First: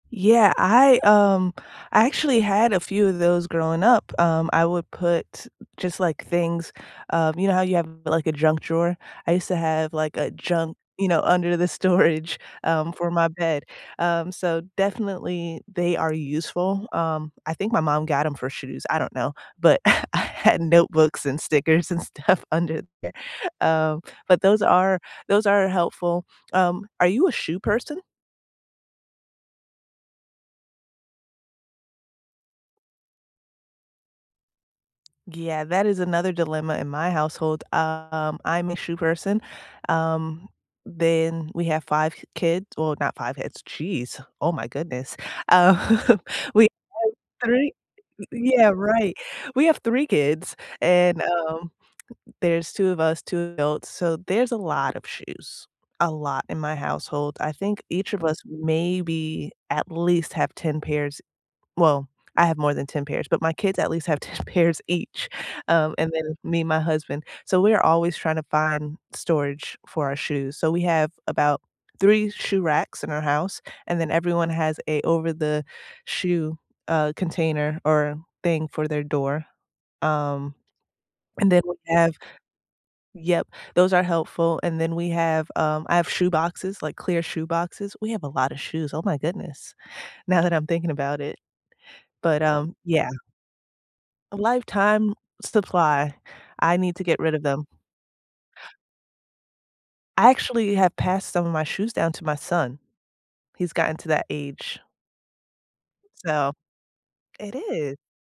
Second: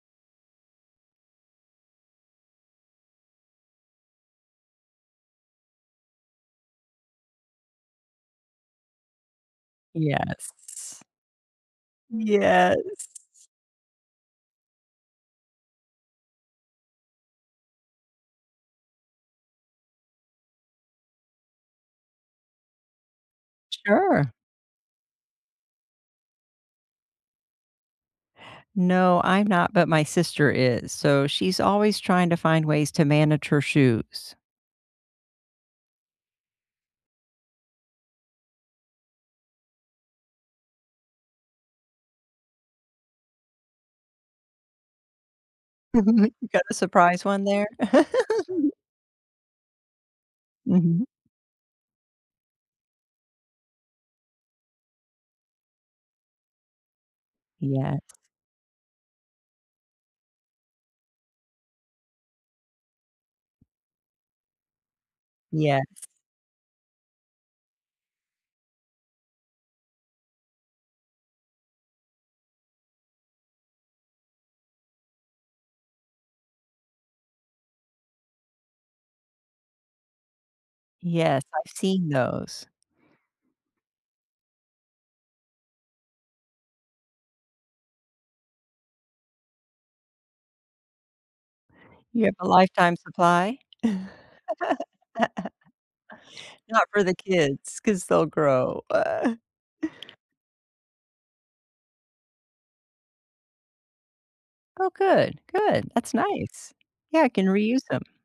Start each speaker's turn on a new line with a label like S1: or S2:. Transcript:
S1: Yeah, I, um, I actually had a few of those growing up. Um, I would put just, like, things, um, you know, how you have, like, a junk drawer. I used to have, like, a junk,
S2: Yes.
S1: you know, under the storage,
S2: Yes.
S1: um, for my bed. Um, so definitely, they are useful. Um, I think my mom got them for shoes, I don't know, but, I had notebooks and stickers and stuff under there. Um,
S2: Sure.
S1: but those are those are helpful. Um, are you a shoe person?
S2: No, I'm not, but my sister is. So, she's always trying to find ways to manage her shoes.
S1: Yeah, that is another dilemma in my household. Um, I'm a shoe person. Um, then we have 5 kids, well, not 5 kids, jeez, oh, my goodness. Uh,
S2: You got
S1: we
S2: a
S1: have
S2: surprise one there.
S1: 3, yeah, right. We have 3 kids
S2: Mhm.
S1: and, um, there's two of us, 2 adults, so there's a lot of shoes, a lot in my household. I think
S2: Yes.
S1: each of us maybe. At least have 10 pairs well, I have more than 10 pairs, but my kids at least have 10 pairs each.
S2: Yes.
S1: Um, and then me and my husband. So we're always trying to find storage for our shoes. So we have about 3 shoe racks in our house, and then everyone has a over-the-shoe, uh, container or thing for their door. Um,
S2: Yes,
S1: And then
S2: I've
S1: we
S2: seen
S1: have,
S2: those.
S1: yup, those are helpful and then we have, um, I have shoe boxes, like, clear shoe boxes. We have a lotta shoes, oh, my goodness. Now that I'm thinking about it.
S2: You have
S1: But,
S2: a
S1: um,
S2: lifetime
S1: yeah.
S2: supply.
S1: A lifetime supply. I
S2: Not
S1: need
S2: for
S1: to
S2: the
S1: get rid of them.
S2: kids, 'cause they'll grow, uh.
S1: I actually have passed some of my shoes down to my son. He's gotten to that age.
S2: Oh, good good. That's
S1: So,
S2: nice. Yeah, I can
S1: It
S2: reuse
S1: is.
S2: them.